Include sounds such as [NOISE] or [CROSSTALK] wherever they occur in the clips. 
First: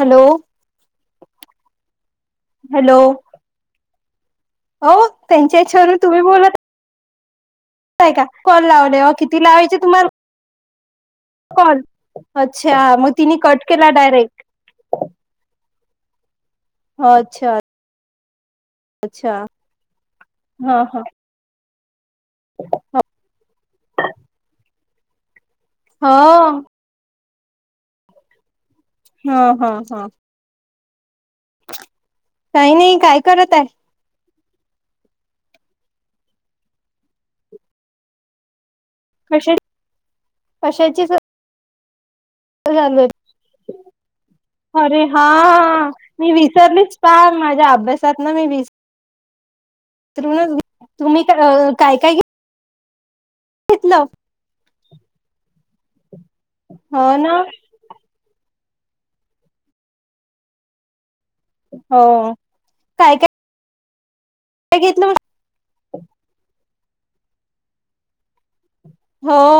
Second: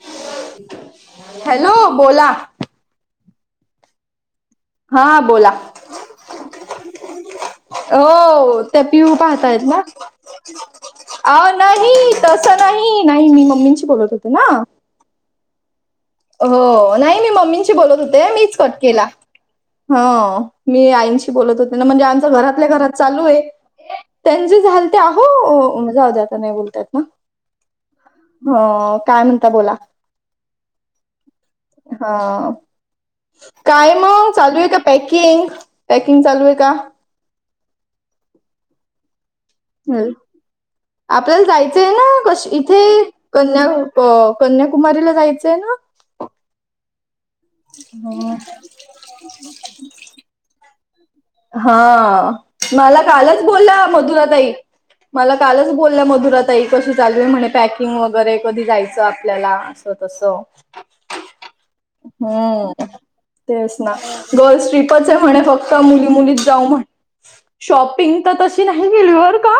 Hello hello बोला. Hello हो हा बोला त्यांच्या याच्यावरून तुम्ही बोलत आहे का हो कॉल त्या लावले अ पिऊू किती पाहताय लावायचे ना तुम्हाला अ कॉल नाही तस अच्छा नाही मग नाही तिने मी कट मम्मींशी केला बोलत होते डायरेक्ट ना हो नाही मी अच्छा मम्मींशी बोलत होते मीच कट केला अच्छा ह हा मी हा आईची म्हणजे आमच घरातल्या घरात चालू आहे त्यांची झालती अहो- जाऊ द्या आता नाही हो बोलतात ना ह. ह ह ह. ह. काही नाही काय करत आहे काय? मग चालूये का पॅकिंग. पॅकिंग चालू आहे का? कसे हम्म. कशाची आपल्याला जायचंय ना कशी इथे चालू कन्या अरे कन्याकुमारीला हा जायचंय ना. मी विसरलीच पहा. अभ्यासात हो. तर तुम्ही. हा काय काय मला कालच बोलंल घेतलं मधुराताई. मला कालच बोलल्या मधुराताई कशी हो चालू आहे ना म्हणे पॅक किंग वगैरे कधी जायचं आपल्याला असं तसं. हो हम्म काय काय. तेच ना गर्ल्स ट्रीपच घेतलं आहे म्हणे फक्त मुली मुलीच जाऊ म्हण शॉपिंग तर तशी नाही गेली होर हो का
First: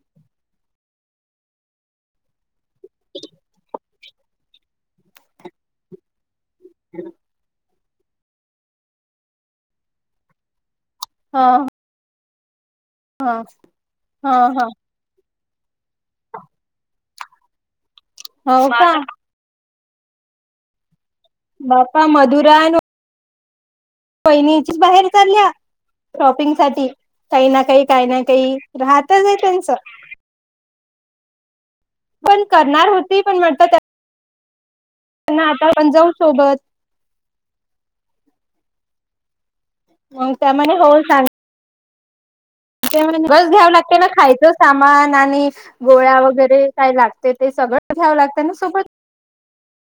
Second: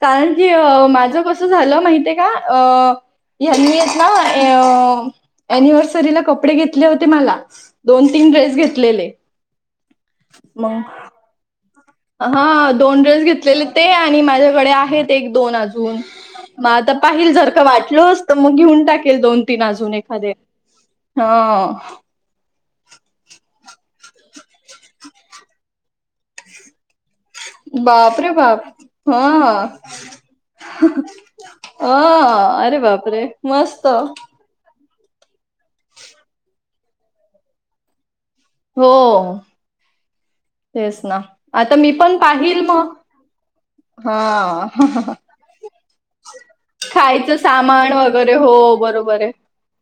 कारण की माझं कसं झालं माहिती आहे का? अ ना अनिव्हर्सरी क कपडे घेतले होते मला दोन तीन ड्रेस घेतलेले. मग हा. हा दोन ड्रेस घेतलेले ते. आणि ह ह माझ्याकडे आहेत. एक दोन अजून. म आता पाहिल जरका वाटलंस. तर मग हो घेऊन का टाकेल दोन तीन अजून, एखादे. हा बापा मधुरा न वहिणीची बाहेर चालल्या. शॉपिंग साठी. काही ना काही, काही ना बापरे काही, बाप राहतच बाई हा त्यांचं. अ. पण अरे करणार होती बापरे. मस्त. त्यानं आता पंण जाऊ सोबत. हो. मग त्याम तेच ना. आता मी पण पाहिल मग गज घ्यावं लागते ना. खायचं हा सामान आणि गोळ्या वगैरे. काय लागते खायचं ते सामान सगळं घ्यावं वगैरे. लागतं ना हो सोबत बरोबरे.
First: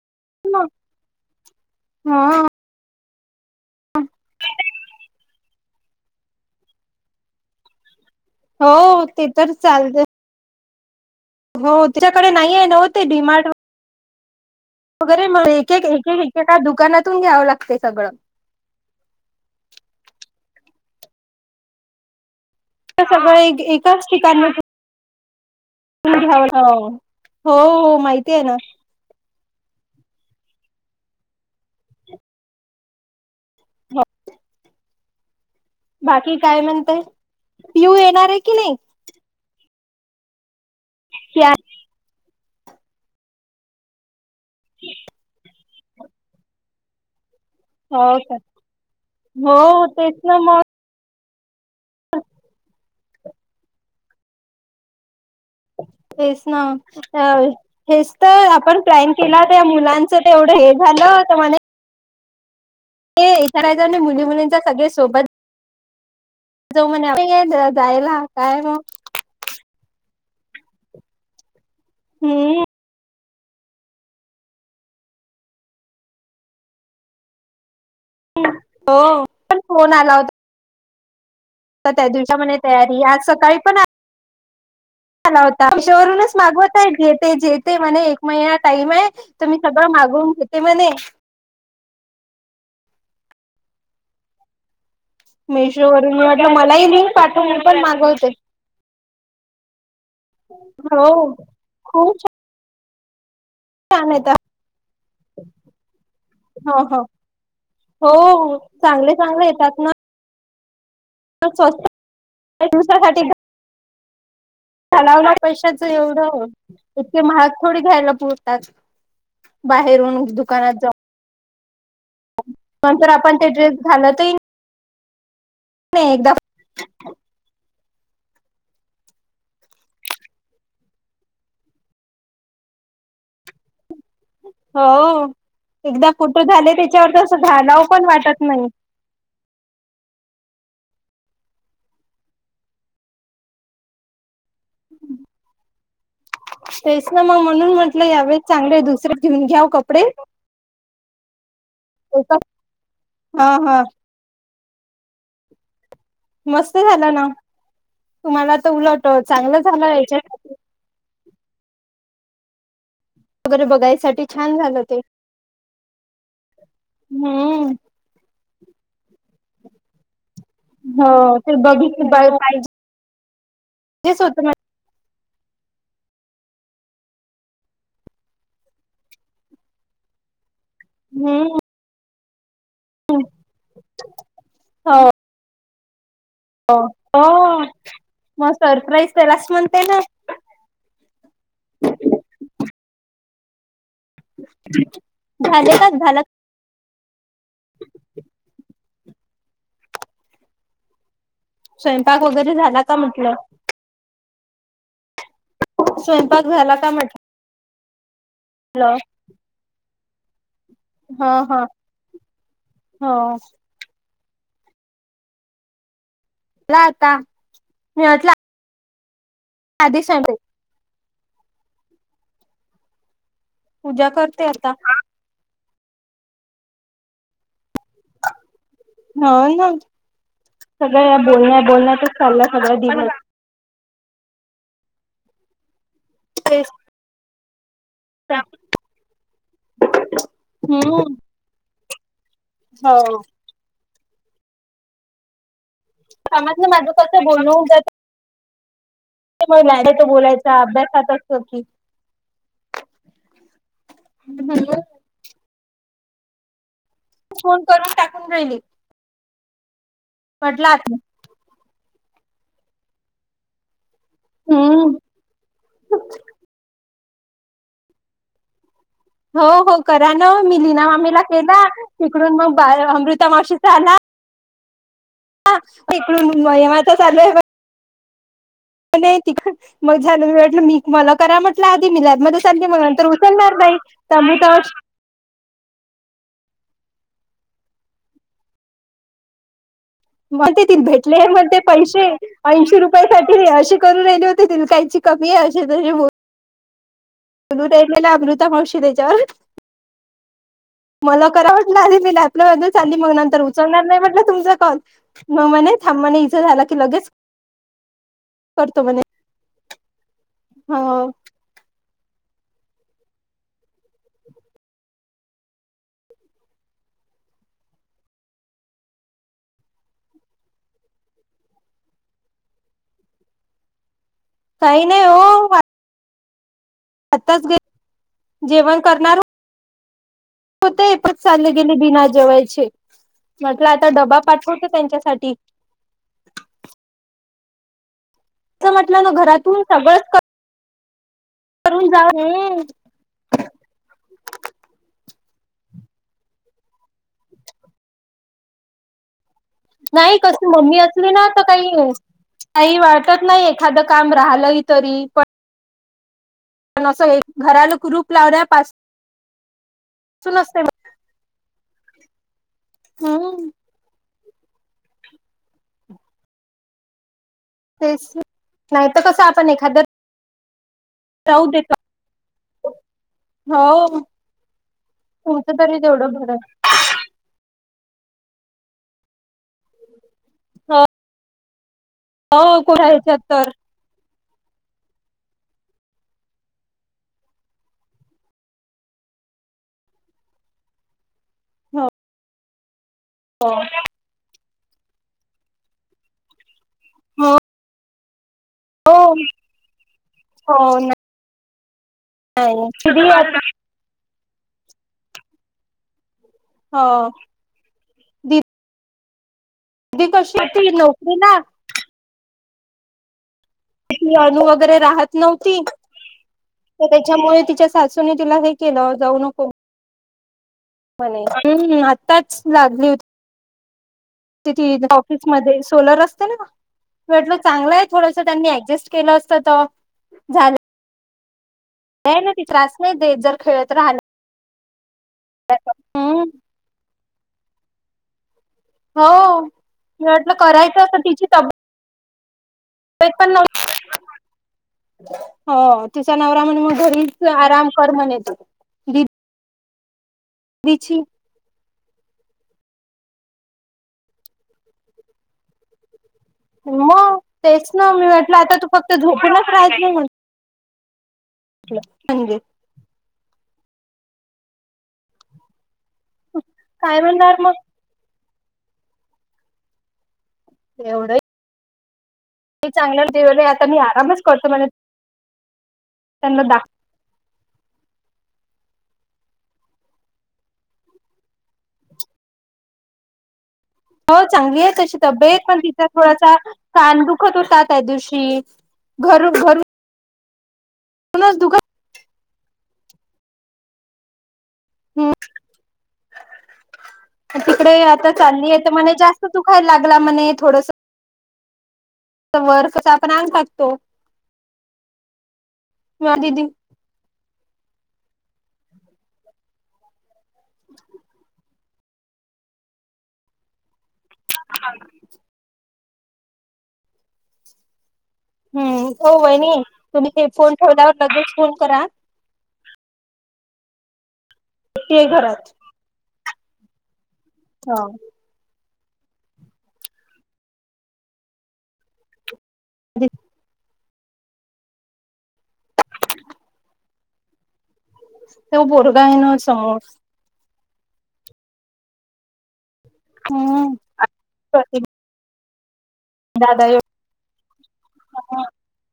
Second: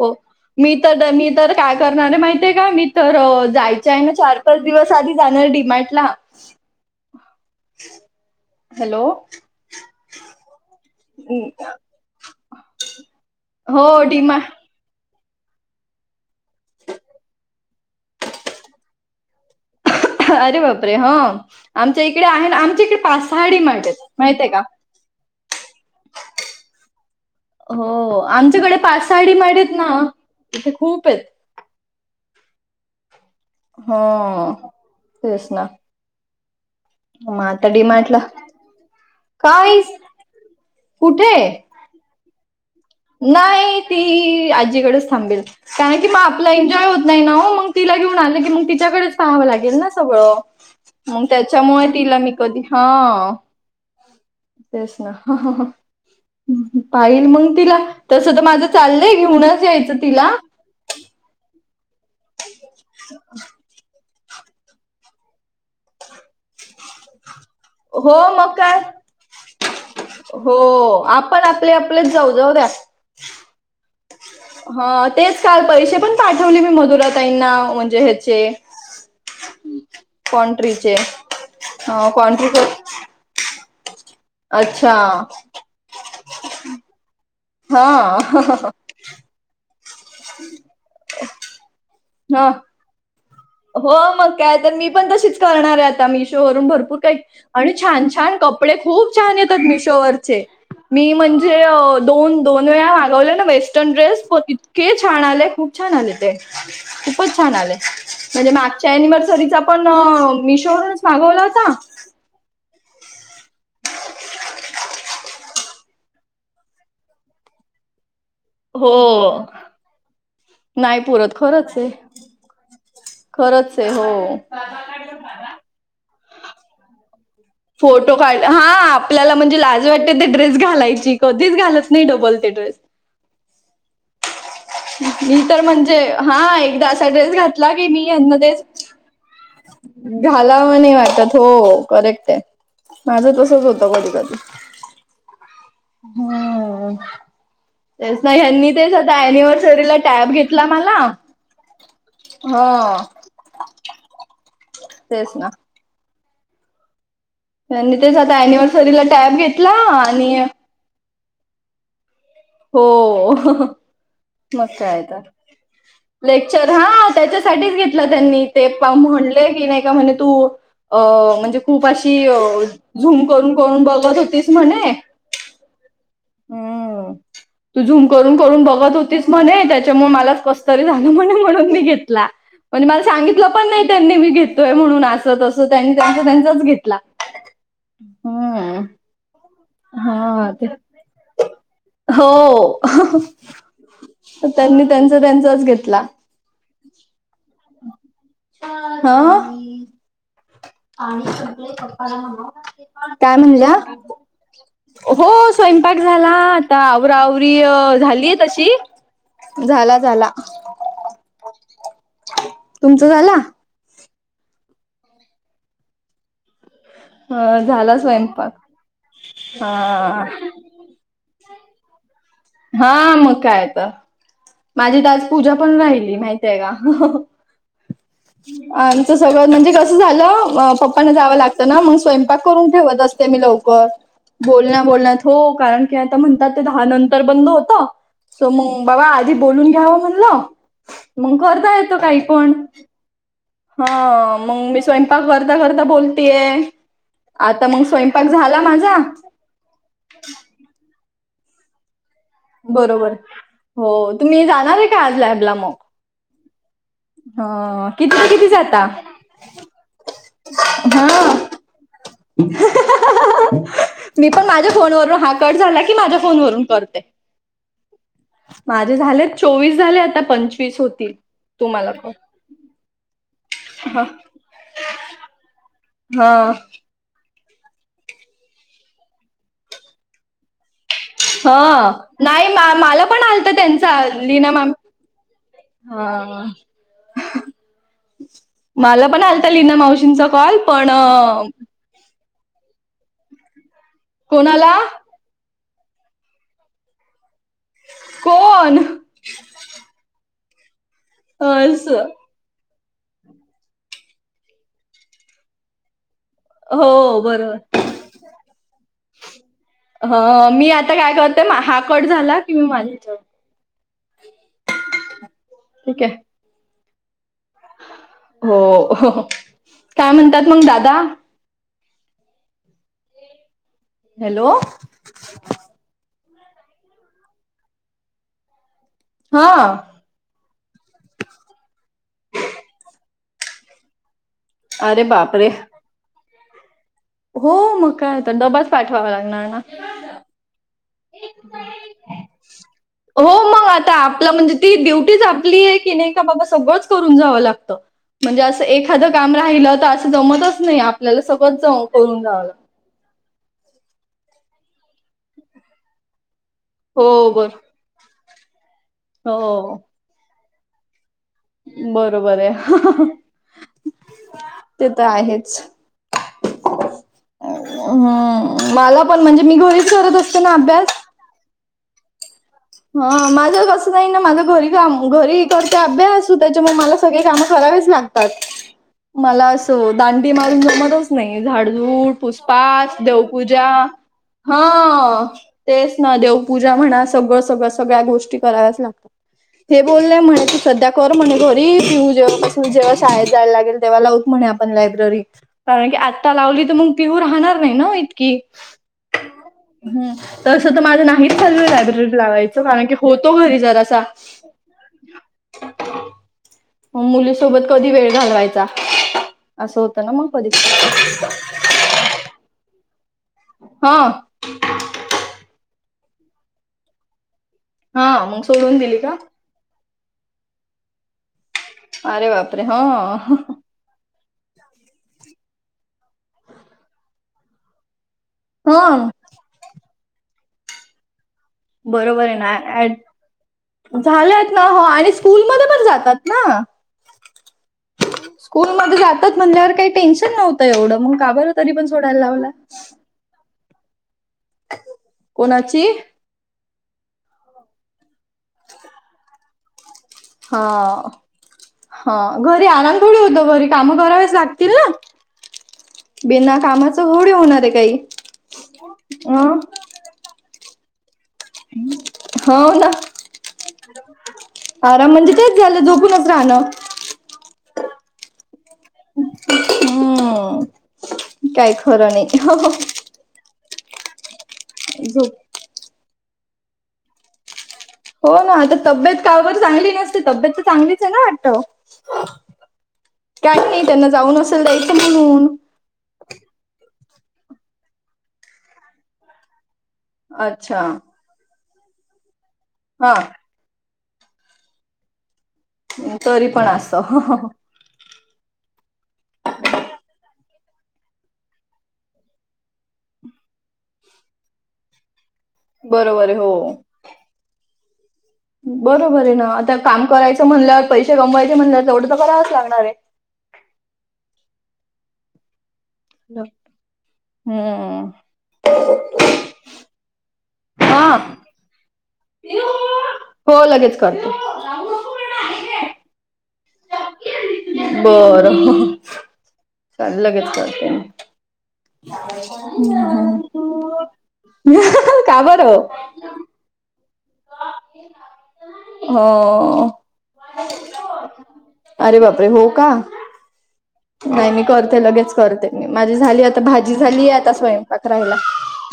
हो. मग मी त मी तर काय करणारे हा. माहिते का? मी तर जायच्याय ना, चार पाच दिवस आधी डी मार्टला. हो. ते तर चालत. हो. तुच्याकडे नाहीय नव ते डिमार्ट हो डीमार्ट वगैरे. म्ह ते एक एक एकेएका दुकानातून, घ्यावं लागते सगळं. अरे बापरे. ह. आमच्या इकडे आहे ना. आमच्या इकडे सगळं पाचसाहा एक डीमार्टे एकाच माहिते ठिकाणून का? हो, हो माहितीये ना. साडी माडीत ना, तथे खूपेत. ह. तेच ना. बाकी काय म्हणतय? मग पीयू येणारे की नाही. काय? कुठे. नाही. ती आज्जीकडेच थांबेल. कारण की मग आपलं एन्जॉय होत नाही ना हो. मग तिला हो घेऊन का आलं की मग, तिच्याकडेच पाहावं लागेल हो ना तेच सगळं. मग मग त्याच्यामुळे तिला मी कधी, हं. तेच ना. ह. ह. तेच ना ह. अ पाईल मंग तिला. हेच तसं त तर माझं आपण प्लॅन चाललंय, केला त्या घेऊनच यायचं मुलांचं तिला. तेवढं हे झालं होत म्हणे [INAUDIBLE] ते इथे राहायचं आणि मुली मुलींच सगळे सोबत जाऊ म्हणे [UNINTELLIGIBLE] हो मग काय हो आप पण आपले आपले जाऊ हम्म जाऊद्या ह तेच काल पैसे पण पाठवले मी मधुराताईंना म्हणजे हे चे हो पण कॉन्ट्रीचे तर त्या अ दिवसा म्हणे कॉन्ट्रीचे तयारी आज सकाळी पण अच्छा मीशोवरूनच मागवत आहे घेते जेते म्हणे एक हा महिना टाईम आहे तुम्ही सगळं मागवून घेते म्हणे हा हो मग काय तर मी पण तशीच करणार मेशो आहे आता वरून मी म्हटलं मीशोवरून मलाही भरपूर लिंक काही पाठव मी आणि पण छान मागवते छान कप कपडे खूप छान येतात मिशोवरचे हो मी म्हणजे खूप दोन दोन वेळा मागवले ना बेस्ट छान ड्रेस पण येतात इतके छान आले खूप छान आले ते हो हो खूपच छान आले. म्हणजे हो मागच्या चांगले चांगले एनिवर्सरीचा पण मिशोवरुनच [UNINTELLIGIBLE] दुसऱ्यासाठी चलावला पैशाच एवढं इतके महाग थोडी घ्यायला पण हो बाहेरून दुकानात जाऊन खरच आहे नंतर आपण ते ड्रेस खरंच आहे हो. घालतही नाही एकदा फोटो काढ हा आपल्याला म्हणजे लाज वाटते ते ड्रेस घालायची कधीच घालत नाही डबल ते ड्रेस. हो मी तर म्हणजे एकदा हा कुठं झाले एकदा असा त्याच्यावर ड्रेस तसं घातला घालावं की मी पण वाटत यामध्येच नाही घालाव नाही वाटत हो करेक्ट आहे. माझं तसच होतं कधी कधी. हम्म तेच ना मग म्हणून म्हटलं तेच ना यावेळेस यांनी चांगले तेच दुसरे आता घेऊन घ्याव एनिव्हर्सरीला कपडे टॅब घेतला मला हा हा हा. तेच ना मस्त झालं ना त्यांनी तेच आता तुम्हाला तर अनिव्हर्सरीला उलट टॅब चांगलं घेतला झालं आणि याच्यात हो. वगैरे बघायसाठी छान मग झालं ते काय तर लेक्चर हा हम्म त्याच्यासाठीच घेत ला त्यांनी ते पा म्हणले की नाही का म्हणे तू अ हो ते म्हणजे खूप बघितलं अशी पाहिजेच झूम करून करून बघत होत होतीस म्हणे हम्म तू झूम करून करून बघत होतीस म्हणे त्याच्यामुळे मलाच कस तरी नाही हम्म म्हणून मी घेतला पण मला सांगितल पण नाही त्यांनी मी घेतोय हो म्हणून असं तसं तो त्यांनी त्यांचा त्यांचाच हो घेतला हम्म ते लास्ट मंथ हा ते हो त्यांनी त्यांचा त्यांचाच झाले का घेतला. झाला हा आणि स्वयंपाक वगैरे झाला का म्हटलं काय म्हणल्या? हो स्वयंपाक झाला, स्वयंपाक झाला आता आवरा आवरी झालीय तशी हॅलो. झाला झाला. हा हा तुमचा झाला हा. आता ह झाला मी म्हटलं स्वयंपाक आधी हा. स्वयंपाक हा मग काय आता पूजा करते आता माझी तर आज पूजा पण राहिली माहितीय का. आमच सगळं हो ना म्हणजे कसं झालं पप्पांना सगळ्या जावं बोलण्या लागतं ना मग बोलण्यातच चालला स्वयंपाक करून सगळा ठेवत अस दिवस. ते मी लवकर बोलण्या बोलण्यात हो कारण की आता म्हणतात ते दहा नंतर बंद होत. सो मग बघा आधी बोलून घ्यावं म्हणल हम्म मग करता येतो काही पण. हो. हा मग मी स्वयंपाक करता करता बोलतीय कामातलं माझं कसं बोलणं होऊन आता मग जातं स्वयं पाक झाला माझा. बोलायचा अभ्यासातच की बरोबर हो, तुम्ही जाणार आहे काय आज लॅबला मग? ह फोन करून किती ते टाकून किती राहिली जाता? म्हटलं आता हा. मी पण माझ्या हम्म. फोनवरून हा कट झाला की माझ्या फोनवरून करते. माझे झाले हो हो चोवीस झाले करा आता ना मी पंचवीस लीना होतील मामीला केला तुम्हाला पण तिकडून मग बाळा अमृता मावशीचा आला हा इकडून हा मयमाच चालू आहे नाही तिकड मग झाल वाटलं मी मला करा म्हटलं आधी हा मी लॅबमध्ये नाही चाली मग मला नंतर पण आलत उचलणार नाही त्यांचा तर अमृता लीना मॅम मावशी हा हा मला पण आल लीना मावशींचा कॉल म्हणते ती पण भेटले म्हणते पैसे ऐंशी रुपयासाठी अशी करून राहिली होती तिला कोणाला कायची कमी आहे अशी तशी [UNINTELLIGIBLE] अमृता कोण मावशी त्याच्यावर मला करा अस वाटलं [UNINTELLIGIBLE] [UNINTELLIGIBLE] चाली मग नंतर उचलणार नाही म्हटलं तुमचा कॉल मग म्हणे थांबा ना हीचा झाला की लगेच हो बरोबर करतो म्हणे ह मी आता हो काय करत हा कट झाला कि मी माझ्या [UNINTELLIGIBLE] ठीक आहे हो काय म्हणतात मग दादा हॅलो काही नाही ओ आताच घे जेवण करणार हा होतय पण चालले गेले बिना जेवायचे म्हटलं आता डबा पाठवत अरे त्यांच्यासाठी बापरे हो मग काय आता डबाच असं म्हटलं पाठवावा लागणार ना घरातून सगळंच करून जा रे हो मग आता आपलं म्हणजे ती ड्युटीच आपली आहे की नाही का बाबा सगळंच करून जावं लागतं म्हणजे असं एखादं काम राहिलं तर असं नाही कशी जमतच मम्मी नाही असली आपल्याला ना तर सगळं काही करून जावं लागत काही वाटत नाही एखाद काम राहिलं तरी पण पण असंय हो बर घराला कुलूप लावण्यापास हो सुन असते मग बरोबर आहे हम्म ते तर आहेच तेच हम्म नाही तर मला पण कसं म्हणजे मी घरीच करत असते ना अभ्यास जाऊ दे का हा माझ अस नाही ना माझ घरी काम घरी तुमचं करते तरी तेवढं अभ्यास बरं त्याच्यामुळे मला सगळे काम करावेच लागतात मला असं दांडी मारून जमतच नाही झाडझुड हो कोण पूसपास ह्याच्यात तर देवपूजा हा तेच ना देवपूजा म्हणा सगळं सगळ सगळ्या गोष्टी कराव्याच लागतात हे बोले म्हणे सध्या कर म्हणे घरी हो पिऊ जेव्हा पासून जेव्हा शाळेत जायला हो लागेल तेव्हा लावूत म्हणे आपण लायब्ररी. कारण की आत्ता लावली तर मग पिऊ राहणार नाही ना ओ इतकी. हो हम्म हो तसं तर माझं नाहीच चालुये लायब्ररी. लावायच नाही कारण की दिदी होतो आता घरी जरासा. हो मग मुलीसोबत कधी वेळ दि घालवायचा. असं होत दिदी ना मग कशी परी होती नोकरीला [UNINTELLIGIBLE] हा ती अणू वगैरे राहत नव्हती तर त्याच्यामुळे तिच्या सासूने हा तिला मग हे सोडून केलं दिली का? जाऊ नको. म्हणे. [UNINTELLIGIBLE] अरे बापरे हा. तिथ ऑफिसमध्ये सोलर असते ना वाटलं चांगलं आहे थोडसं त्यांनी ऍडजेस्ट हं केलं अस. तवा झालं. बरोबर आहे ना त्रास अ नाही देत जर खेळत राहिला झालं. हा हो आणि स्कूलमध्ये तर. पण हम्म जातात ना. स्कूल मध्थे जातात हो मी म्हणल्यावर काही टेन्शन वाटलं नव्हतं करायचं एवढं असं मग तिची का बरं तब्येत तरी पण सोडायला लावला. कोणाची? [UNINTELLIGIBLE] नवरा म मग घरीच आराम कर म्हण येतो. दिदीची हा. हा घरी आराम थोड होत घरी कामं करावेस लागतील ना. बिना कामाच मग होडी होणार आहे तेच ना काही मी म्हटलं आता तू फक्त झोपूनच अं राहत नाही म्हटलं म्हणजे होा ना आराम म्हणजे तेच झालं झोपून. झालं. काय म्हण मग. हम्. एवढं काही खरं नाही. चांगलं आता मी आरामच करतो म्ह झोप त्यांना दाखव. हो ना आता तब्येत काबरी चांगली नसते तब्येत तर चांगलीच आहे ना वाटत. काही नाही त्यांना हो जाऊन चांगली असेल आहे द्यायचं तशी तब्येत म्हणून. पण तिचा कान दुखत होता त्या दिवशी अच्छा. ु [UNINTELLIGIBLE] हा. हम् तरी पण असं तिकडे आता. जास्त दुखायला लागला मण्हे थोड वर कस आपण अंग खाकतो. किंवा बरोबर आहे दिदी हो. बरोबर आहे ना आता काम करायचं म्हणल्यावर पैसे कमवायचे म्हणल्यावर तेवढं तर करावच लागणार आहे. ह. हम्म. हम्म हो बहिणी तुम्ही हे फोन ठेवल्यावर हा लगेच फोन करा. हो लगेच करते. एकटी आहे घरात. ह. बरं चाल लगेच करते. म का बर हो. तो पोरगा आहे हो. ना समोर अरे बापरे हो का हम्म नाही मी करते लगेच करते मी माझी झाली आता दादा भाजी झालीय आता स्वयंपाक राहायला.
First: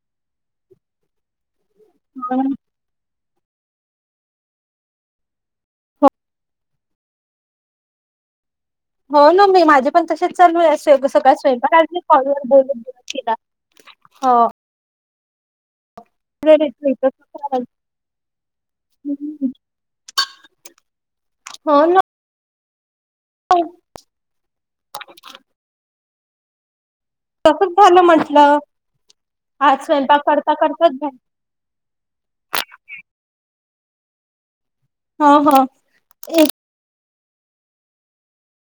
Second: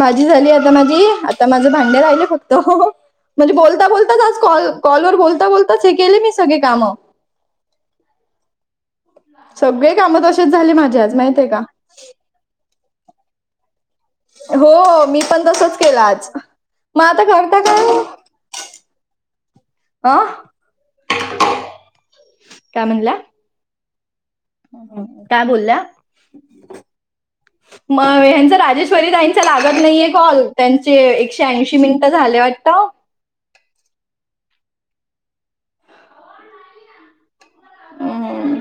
भाजी झाली आता माझी आता माझं भांड्या राहिले फक्त म्हणजे बोलता बोलताच आज कॉल कॉलवर बोलता बोलताच हे केले मी सगळे कामं हो ना मी माझे सगळे पण कामं तसेच चालू झाले आहे माझे आज सकाळी माहितीये का स्वयंपा बोल हो हो मी पण तसंच केलं आज मता करता का ह हा काय म्हणला हो काय बोलल्या तसच झालं म म्हंटलं राजेशवर ताई लागत आज नाही स्वयंपाक कल करता करताच झालं श्याऐंशी मिनिटं झाले वाटतं हो हो हम्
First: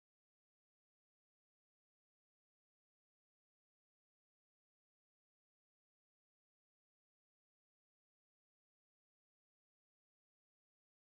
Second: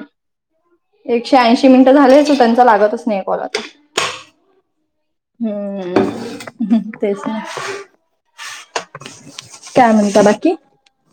एकशे ऐंशी मिनिटं झाले तू त्यांचा लागतच नाही कॉल तर हम्म तेच आहे काय मिनता बाकी